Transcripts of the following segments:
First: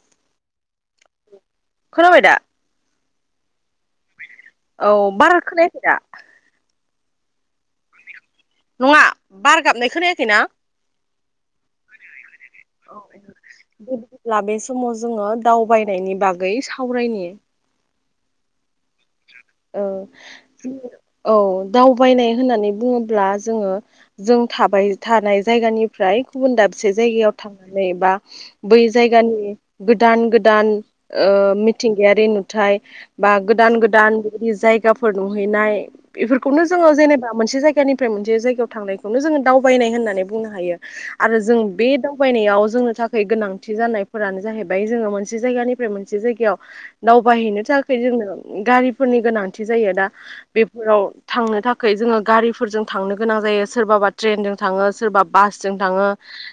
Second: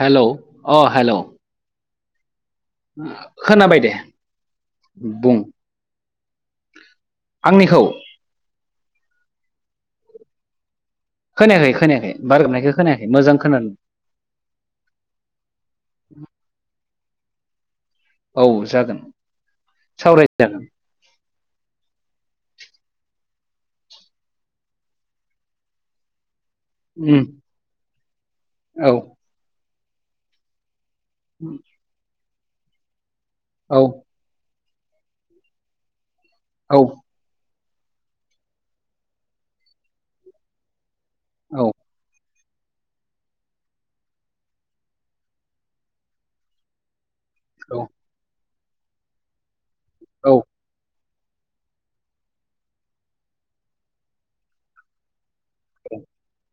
Hello अ hello खोनाबायदा खोनाबाय दे औ बुं बारा खोनायाखैयदा आंनिखौ नङा बार गाबनाय खोनायाखैना खोनायाखै खोनायाखै बार गाबनायखौ खोनायाखै मोजां खोनादों बिदिब्ला माबे समाव जोंङो दावबायनाय नि बागै सावरायनि औ जागोन ओ सावराय जागोन औ दावबायनाय होननानै बुङोब्ला जोंङो जों थाबाय थानाय जायगानिफ्राय गुबुन दाबसे उम जायगायाव थांनानै बा बै औ जायगानि गोदान गोदान ओ मिथिंगायारि नुथाय बा औ गोदान गोदान बेबायदि जायगाफोर नुहैनाय बेफोरखौनो औ जोंङो जेनेबा मोनसे जायगा फ्राय मोनसे जायगायाव थांनायखौनो जोंङो दावबायनाय होननानै बुंनो हायो आरो जों औ बे दा दावबायनायाव जोंनो थाखाय गोनांथि जानायफोरानो जाहैबाय जोंङो मोनसे जायगानिफ्राय मोनसे जायगायाव दावबायहैनो औ थाखाय जोंनो गारिफोरनि गोनांथि जायो दा बेफोराव थांनो थाखाय जोंङो गारिफोरजों थांनो गोनां जायो सोरबाबा ट्रेनजों थांङो सोरबा बासजों थांङो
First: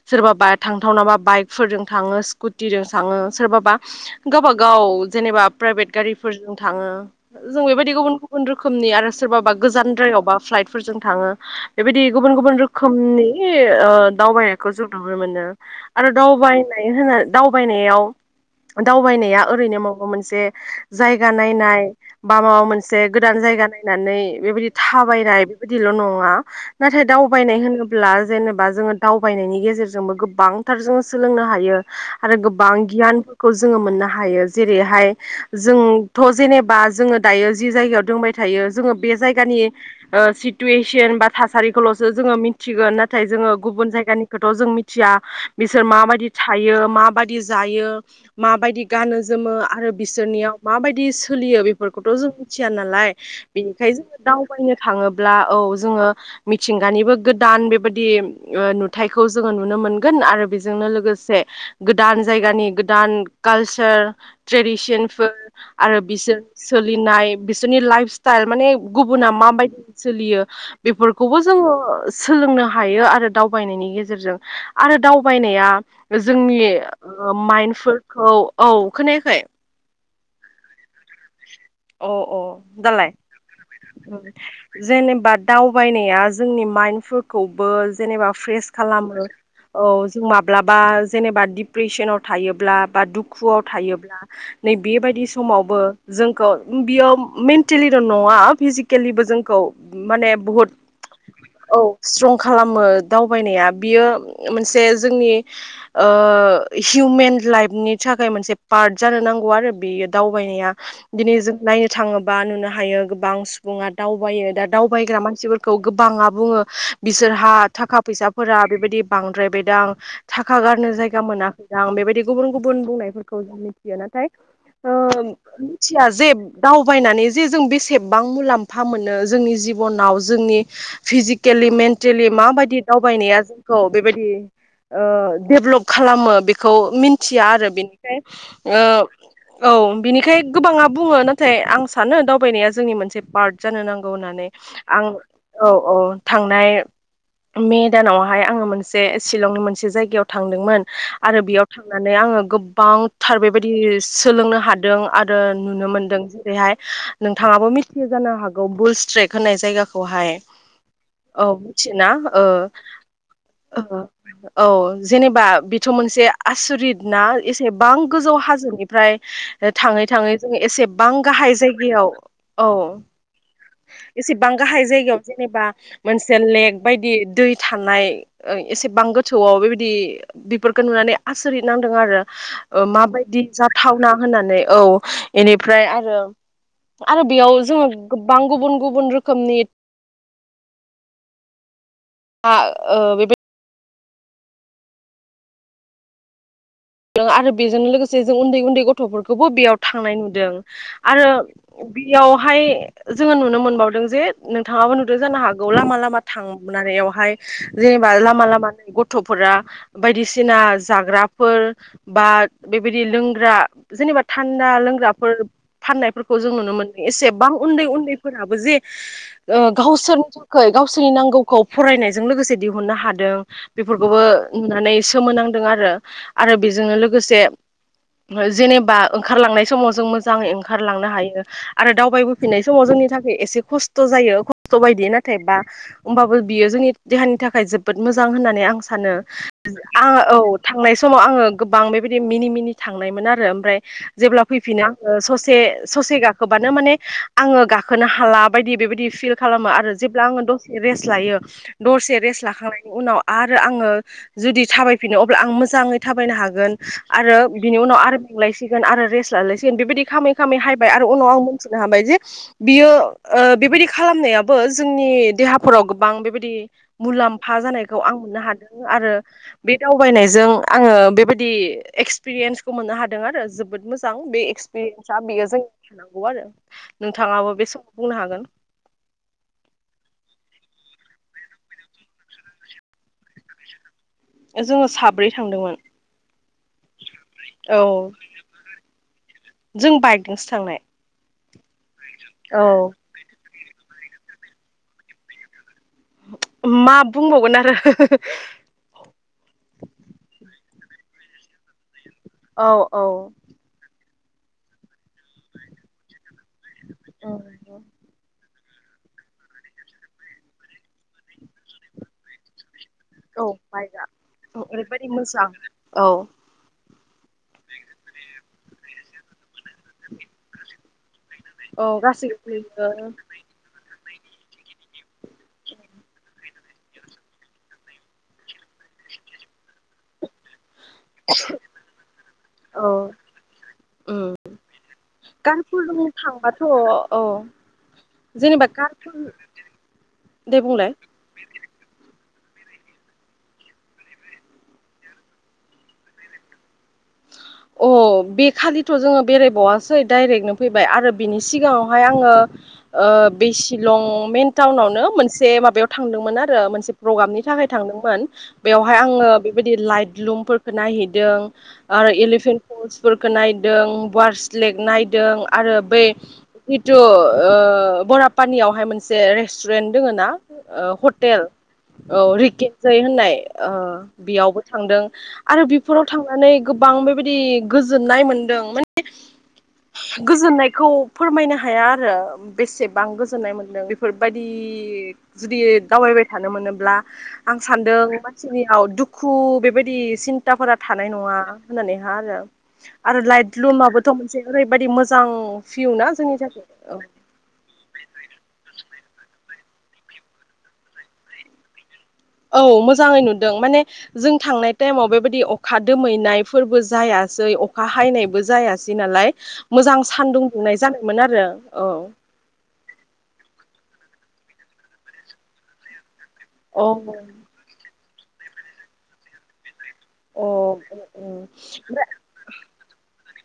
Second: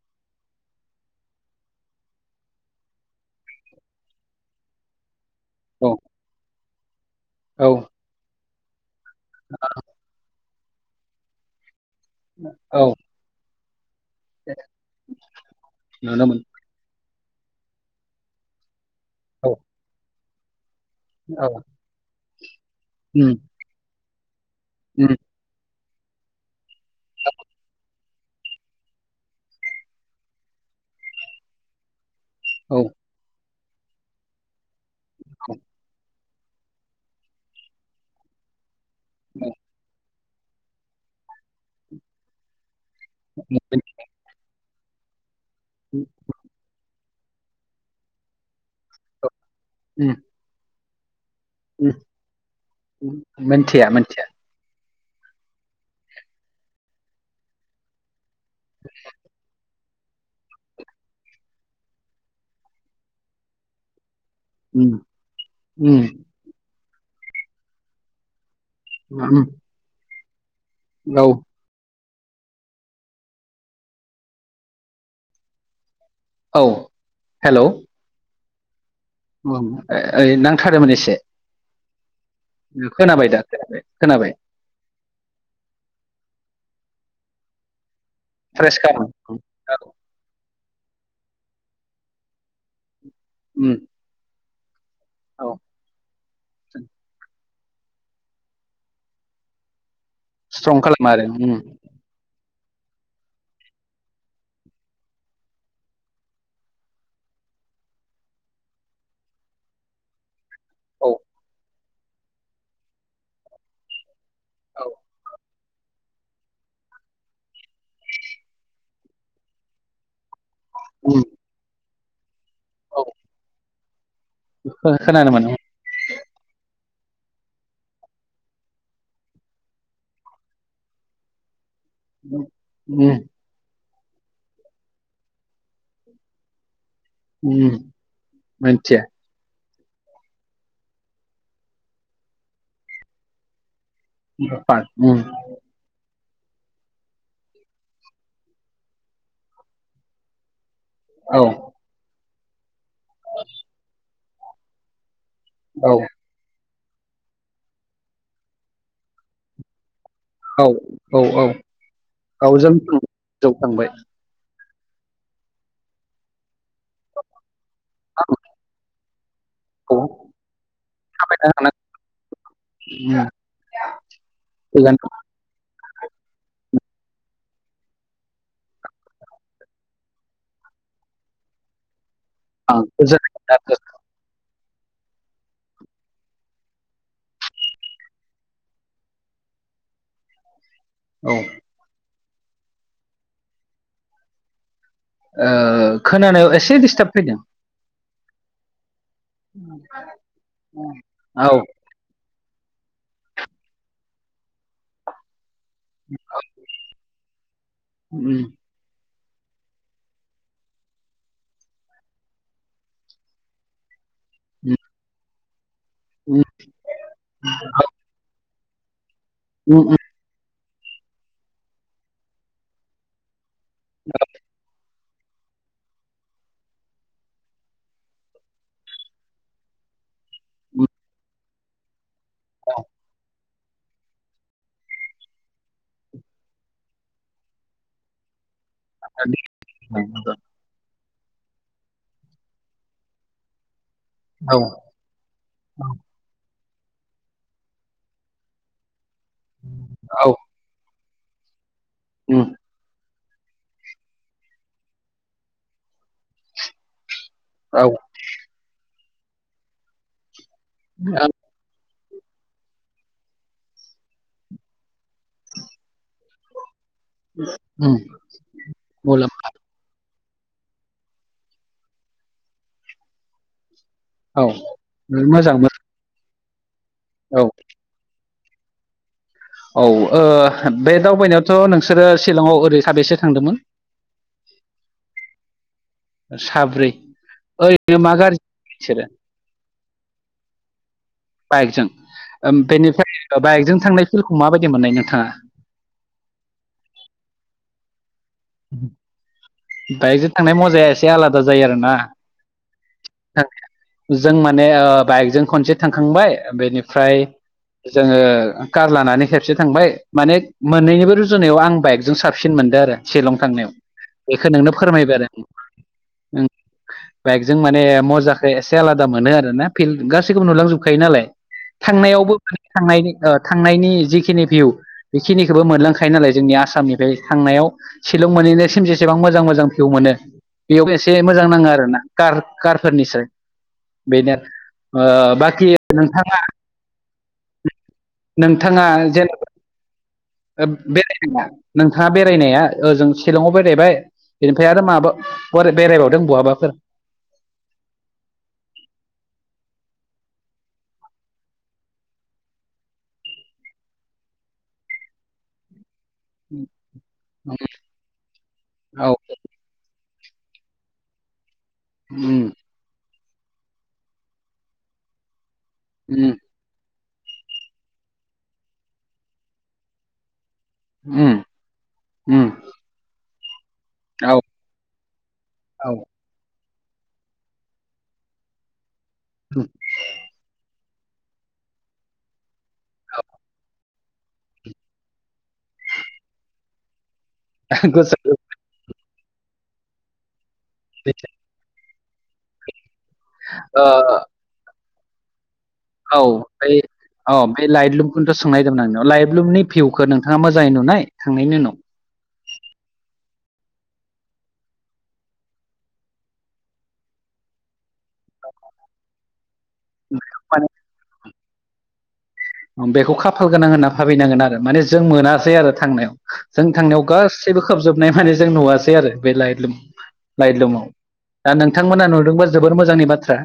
सोरबाबा थांथावनाबा बाइकफोरजों थांङो स्कुटिजों थांङो सोरबाबा गावबा गाव जेनेबा प्राइभेट औ गारिफोरजों थांङो जों औ बेबायदि गुबुन गुबुन रोखोमनि आरो सोरबाबा गोजानद्रायावबा फ्लाइटफोरजों थांङो बेबायदि गुबुन गुबुन औ रोखोमनि दावबायनायखौ जों नुनो मोनो आरो नुनो मोन दावबायनाय होनबा दावबायनायाव दावबायनाया औ ओरैनो माबा मोनसे जायगा औ नायनाय बा माबा मोनसे उम गोदान जायगा नायनानै बेबायदि उम थाबायनाय बिदिल नङा नाथाय दावबायनाय होनोब्ला जेनेबा जोंङो दावबायनायनि गेजेरजोंबो गोबां थार जों सोलोंनो हायो आरो गोबां औ गियानफोरखौ जोंङो मोननो हायो जेरैहाय औ जों थ जेनेबा जोंङो दायो जि जायगायाव दंबाय थायो जोंङो बे औ जायगानि सि सिटुवेसन बा थासारिखौलसो जोंङो मिथिगोन नाथाय जोंङो गुबुन जायगानिखौथ जों मिथिया बिसोर माबायदि थायो माबाददि जायो माबायदि गानो जोमो आरो उम बिसोरनियाव माबायदि सोलियो उम बेफोरखौथ जों मिथिया नालाय उम मोनथिया बेनिखायनो मोनथिया जों दावबायनो थाङो औ जोंङो मिथिंगानिबो गोदान बेबायदि नुथायखौ जोंङो नुनो मोनो मोनगोन आरो बेजोंनो लोगोसे गोदान जायगानि गोदान कालसार उम ट्रेडिसनफोर आरो उम बिसोर सोलिनाय बिसोरनि लाइफ स्टाइल माने गुबुना उम माबायदि सोलियो औ बेफोरखौबो जोंङो सोलोंनो हायो आरो दावबायनायनि गेजेरजों आरो दावबायनाया जोंनि औ हेलौ माइन्डफोरखौ औ खोनायाखै ओइ नांथादोंमोन एसे अ औ दालाय खोनाबाय दा खोनाबाय खोनाबाय जेनेबा दावबायनाया जोंनि माइन। बो जेनेबा फ्रेस खालामो औ माब्लाबा जेनेबा डिप्रेसनाव थायोब्ला बा दुखुआव उम थायोब्ला नै बेबायदि औ समावबो जोंखौ बियो मेन्टेलिल नङा फिजिकेलिबो जोंखौ माने बुहुत स्ट्रं खालामो आरो उम औ स्ट्रं खालामो दावबायनाया बियो मोनसे जोंनि ओ हिउमेन लाइफनि थाखाय मोनसे पार्ट जानो नांगौ आरो बेयो दावबायनाया औ दिनै जों नायनो थाङोबा नुनो हायो गोबां सुबुङा दावबायो दा दावबायग्रा मानसिफोर खौ गोबाङा बुङो बिसोरहा थाखा फैसाफोरा बेबायदि बांद्रायबायदां थाख खा गारनो उम जायगा मोनाखै दां बेबायदि गुबुन गुबुन बुंनायफोरखौ जों मिथियो नाथाय खो खोनानो मोनो दा जेब दावबायनानै जे जों बेसेबबां मुलाम्फा मोनो जोंनि जिबनाव जोंनि फिजिकेलि मेन तेलि उम माबायदि उम दावबायनाया जोंखौ बेबायदि ओ डेभ्लप खालामो बेखौ मिथिया आरो उम बिनिखाय ओ मिथिया औ बिनिखाय गोबाङा बुङो नाथाय आं सानो दावबायनाया जोंनि मोनसे पार्ट जानो नां गौ होननानै पार्ट आं उम औ औ थांनाय मे दानावहाय आङो मोनसे शलंनि मोनसे जायगायाव थांदोंमोन। आरो औ बेयाव थांनानै आङो गोबांथार बेबायदि सोलोंनो हादों आ रो नुनो औ मोनदों जेरैहाय नोंथाङाबो मिथियो जानो हागौ बुल स्ट्रेक होननाय जायगाखौ खौहाय औ औ मिथियो ना? ओ गावजों जौखांबाय ओ औ जेनेबा बेथ' मोनसे आसरित ना एसेबां गोजौ हाजोनि फ्राय औ थाङै थाङै जों एसेबां थाबायनो गाहाय जायगायाव औ हानांगोन एसेबां गाहाय गोजान जायगायाव जेनेबा मोनसे लेक‌ बायदि दै थानाय ओ एसेबां गोथौआव बेबायदि बिफोरखौ नुनानै आसरित नांदों आरो। ओं ओ गोजान माबायदि जाथावना होननानै औ बेनिफ्राय आरो आरो बेयाव जोङो गोबां गुबुन गुबुन रोखोमनि औ आं ओ बेबाय ओ खोनानायाव एस आरो बेजों लोगोसे जों उन्दै उन्दै गथ फोरखौबो बेयाव थांनाय नुदों आरो औ बेयाव हाय जोङो नुनो मोनबावदों जे नोंथाङाबो नुदों जानो हाग गौ लामा लामा थांनानैयावहाय जेनेबा उम लामा लामा न ग थ'फोरा बायदिसिना जाग्राफोर बा बेबायदि लोंग्रा जेनेबा थान्दा उम लोंग्राफोर फाननायफोरखौ उम जों नुनो मोनो एसेबां उन्दै उन्दैफोराबो जे उम गावसोरनि [unintelligible] खै गावसोरनि नांगौखौ फरायनायजों लोगोसे दिहुननो हादों बेफोरखौबो नुनानै सोमोनांदों आरो आरो बेजोंनो लोगोसे जेनेबा ओंखारलांनाय समाव जों मोजाङै उम ओंखारलांनो हायो आरो दावबायबो फिनाय समाव जोंनि थाखै एसे खस्थ' जायो खस्थ' बायदि नाथाय बा होमबाबो बियो जोंनि देहानि थाखाय जोबोद मोजां होननानै आं सा नो आङो औ थांनाय समाव आङो गोबां बेबायदि मिनि मिनि थांनायमोन आरो ओमफ्राय जेब्ला औ फैफिना आङो ससे औ ससे गाखोब बा माने आङो गाखोनो हाला बायदि बेबायदि फिल खालामो आरो जेब्ला औ आङो दसेे रेस लायो दसे रेस उम लाखांनायनि उनाव आरो आङो जुदि थाबायफिनो अब्ला आं मोजाङै थाबायनो हागोन आरो बिनि औ उनाव आरो मोनलायसिगोन आरो रेस लालायसिगोन बेबायदि खामै खामै हायबाय आरो उनाव आं मोनथिनो हाबाय जे बियो बेबायदि खालामनायाबो जोंनि देहाफोराव गोबां बेबायदि मुलाम्फा उम जानायखौ आं मोननो हादों आरो मुलाम बे दावबायनायजों आङो बेबायदि एक्सपिरियेन्सखौ मोननो हादों आरो जोबोद मोजां बे औ एक्सपिरियेन्सा बेयो मोजां जों थानांगौ आरो मोजां औ नोंथाङाबो बे समाव बुंनो हागोन। औ ओ बे दावबायनायावथ' नोंसोरो सिलंआव ओरै साबेसे थांदोंमोन? जोङो साब्रै थांदोंमोन। साब्रै। औ ओइनो मा गाज्रि सोरो जों बाइकजोंसो थांनाय बाइकजों ओम औ बेनिफ्राय बाइकजों थांनाय फिल्डखौ माबायदि मोननाय नोंथाङा मा बुंबावगोन आरो [unintelligible] बाइकजों थांनाय मजाया एसे आलादा जायो आरोना औ औ जों माने ओ बाइकजों खनसे थांखांबाय बेनिफ्राय जोङो कार लानानै खेबसे थांबाय माने मोननैनिबो रुजुनायाव आं बाइकजों साबसिन मोनदो आरो शिलं औ थांनायाव बाइकआ बेखौ नोंनो ओरैबायदि फोरमायबाय आरो मोजां औ बाइकजों माने मजाखो एसे आला मोनो आरोना फिल गासैखौबो नुलांजोबखायो नालाय औ थांनायावबो गासैबो थांनायनि ओ थांनायनि जिख खिनि भिउ बेखिनिखोबो मोनलांखायो नालाय जोंनि आसामनिफ्राय थांनायाव सिलं मोनैनायसिम जसेबां मोजां मोजां भिउ मोनो बेयाव एसे मोजां नाङो आरोना कार औ कारफोरनिसाय बेनो ओ बाखि कारफोरजों नोंथाङा थांबाथ' औ जेनेबा नोंथाङा कारफोर जेनेबा दे बुंलाय [unintelligible] बेरायनाया ओजों सिलंआव बेरायबाय बेनिफ्राय आरो माबा बरा बेरायबावदों बहाबाफोर [unintelligible] अ बे खालिथ' जोङो बेरायबावासै डाइरेक्टनो फैबाय आरो बिनि सिगाङावहाय आङो ओ बे सिलं मेन टाउनावनो मोनसे माबायाव थांदोंमोन आरो मोनसे प्रग्रामनि थाखाय थांदोंमोन बेयावहाय औ आङो बेबायदि लाइट लुमफोरखौ नायहैदों आरो उम इलिफेन्ट फलस फोरखो नायदों वार्स लेक नायदों आरो बे उम थ' ओ बरापानियावहाय मोनसे रेस्टुरेन्ट दोङो ना ओ उम हटेल औ उम रिके जै होननाय ओ औ बेयावबो थांदों आरो औ बेफोराव थांनानै गोबां बेबायदि गोजोननाय मोनदों माने गोजोननाय खौ फोरमायनो हाया आरो बेसेबां गोजोननाय मोन्दों फोरबायदि जुदि दावबायबाय थानो मोनोब्ला आं सानदों गोसो मानसिनियाव दुखु बेबायदि सिन्ताफोरा थानाय नङा। होननानै हा आरो आरो लाइट ओ लुमाबोथ' मोनसे ओरैबायदि मोजां भिउ ना औ जोंनि थाखाय बे औ अ बे लाइटलुमखौनथ' सोंनायदोमोन आं नियाव लाइटलुमनि भिउखो नोंथाङा मोजाङै नुनाय थांनायनि उनाव औ मोजाङै नुदों माने जों थांनाय टाइमाव बेबायदि अखा दोमैनायफोरबो जाया। सै अखा हायनायबो जायासै नालाय मोजां सानदुं माने दुंनाय जानायमोन आरो औ। बेखौ खाफाल गोनां होनना भाबिनांगोन आरो माने जों मोनासै आरो थांनायाव जों अ थांनायाव गासैबो खोबजोबनाय माने जों नुवासै आरो बे लाइट लुम लाइटलुमाव दा ओमफ्राय नोंथांमोना नुदोंबा जोबोर मोजांनि बाथ्रा।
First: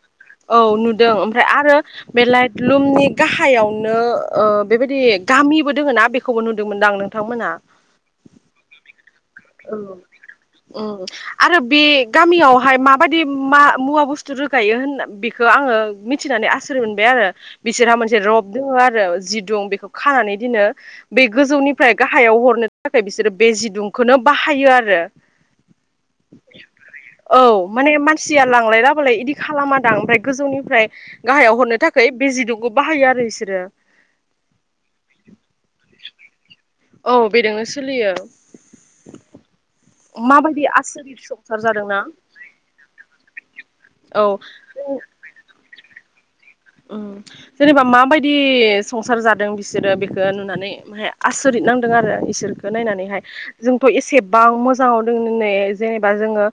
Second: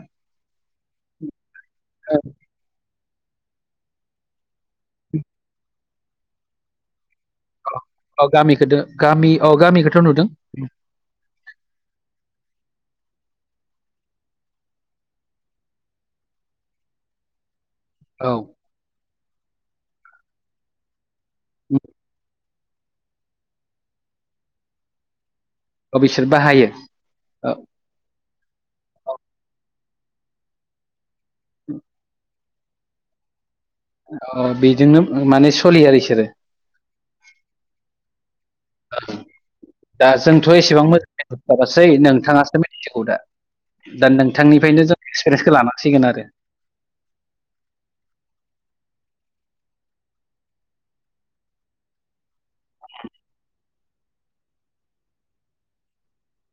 औ नुदों ओमफ्राय आरो बे लाइटलुमनि गाहायावनो ओ बेबायदि गामिबो दोङो ना बेखौबो नुदोंमोनदां आं नोंथांमोना। औ गामिखोदो। औ औ आरो बे गामियावहाय मा बादि मा मुवा बुस्थु रोगायो होन बेखो आङो मिथिनानै आसुरित मोनबाय आरो। बिसोरहा मोनसे औ रब दङ' आरो जिदुं बेखो खानानै दिनो। बे गोजौनिफ्राय गाहायाव हरनो थाखाय बिसोरो बे जिदुंखोनो बाहायो आरो। अ बिसोर बाहायो औ। सिया लांलाय लाबोलाय इदि खालाम दां ओमफ्राय गोजौनिफ्राय गाहायाव हरनो थाखै बे जिदुं ग' बाहायो आरो इसोरो। ओ बेजोंनो माने सलियो आरो इसोरो। औ बेदोंनो सोलियो। [unintelligible] दा जोंथ' माबायदि एसेबां आसरित मोजां संसार जाबासै जादोंना नोंथाङासो [unintelligible] दा। दा औ नोंथांनिफ्रायनो जों एक्सपिरियेन्सखौ लानांसिगोन आरो। जेनेबा माबायदि संसार जादों बिसोरो बेखौ नुनानै माय आसरिद नांदों आरो इसोरखौ नायनानैहाय जोंथ' एसेबां मोजाङाव द जेनेबा जोङो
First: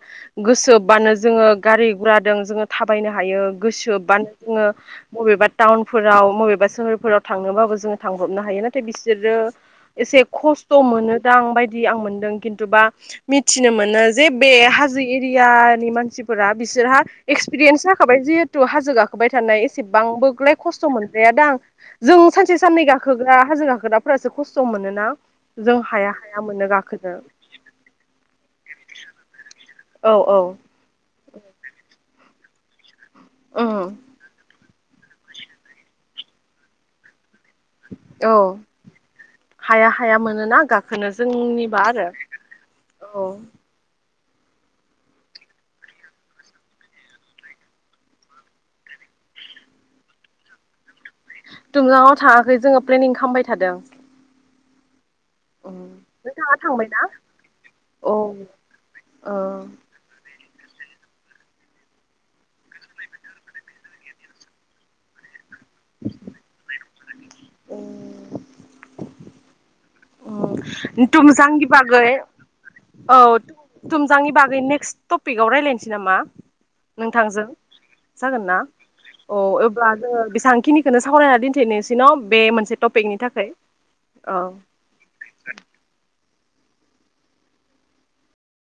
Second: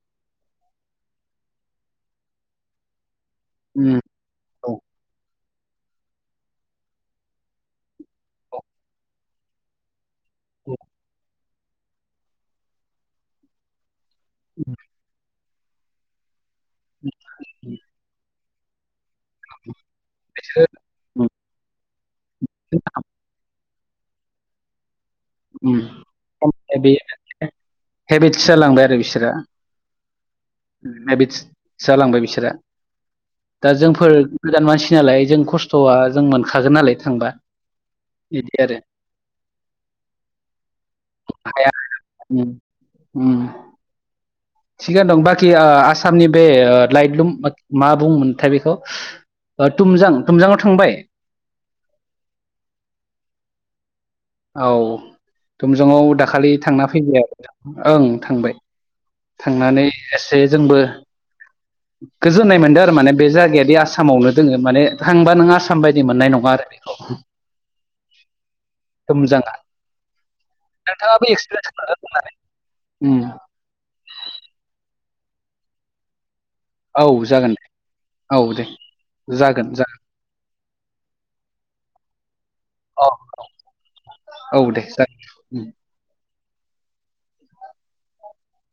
गोसोबानो जोङो गारि गुराजों जोङो थाबायनो हायो उम गोसोबानो औ जोङो बबेबा टाउनफोराव मबेबा सोहोरफोराव थांनोबाबो जोङो थांब्रबनो औ हायो नाथाय बिसोरो एसे खस्थ' औ मोनो दां बायदि आं मोनदों खिन्थुबा मिथिनो मोनो। जे बे हाजो एरियानि मानसिफोरा बिसोरहा एक्सपिरियेन्स थाबाय जिहेतु हाजो गाखोबाय थानाय। सेबांबोलाय बिसोरो खस्थ' मोनद्राया दां जों सानसे साननै गाखोग्रा हाजो गा गोराफोरासो खस्थ' मोनोना। जों [unintelligible] हाया हाया मोनो गाखोनो हेबिटस जालांबाय आरो बिसोरो। औ औ हेबिस्ट जालांबाय बिसोरो। दा उम जोंफोर गोदान मानसि नालाय जों खस्थ'आ जों मोनखागोन नालाय थांबा। औ बिदि आरो हाया। हाया मोनोना गाखोनो हाया जोंनिबा आरो उम औ। उम थिगानो दं बाखि आ आसामनि बे ओ लाइटलुम मा बुंमोनथाय बेखौ ओ थुमजां थुमजाङआव थांबाय? टुमजाङाव थाङाखै जोङो प्लेनिं खालामबाय थादों। औ उम थुमजांआव नोंथाङा दाखालि थांना थांबायना फैबाय आरो ओं औ थांबाय। ओ थांनानै एसे जोंबो गोजोननाय मोनदों आरो माने बे जायगायादि आसामावनो दोङो माने थांबा नों आसाम साम बायदि मोननाय नङा आरो बेखौ उम थुमजाङा तुमजांनि खालामदों। बागै औ तुमजांनि बागै नेक्स्ट टपिकआव रायलायसै नामा? औ नोंथांजों जागोन दे औ जागोन ना दे अ जागोन अब्ला जागोन जोङो बेसेबां खिनिखौनो सावरायनानै दिनथिनिसै न बे मोनसे औ टपिकनि थाखाय औ। [unintelligible]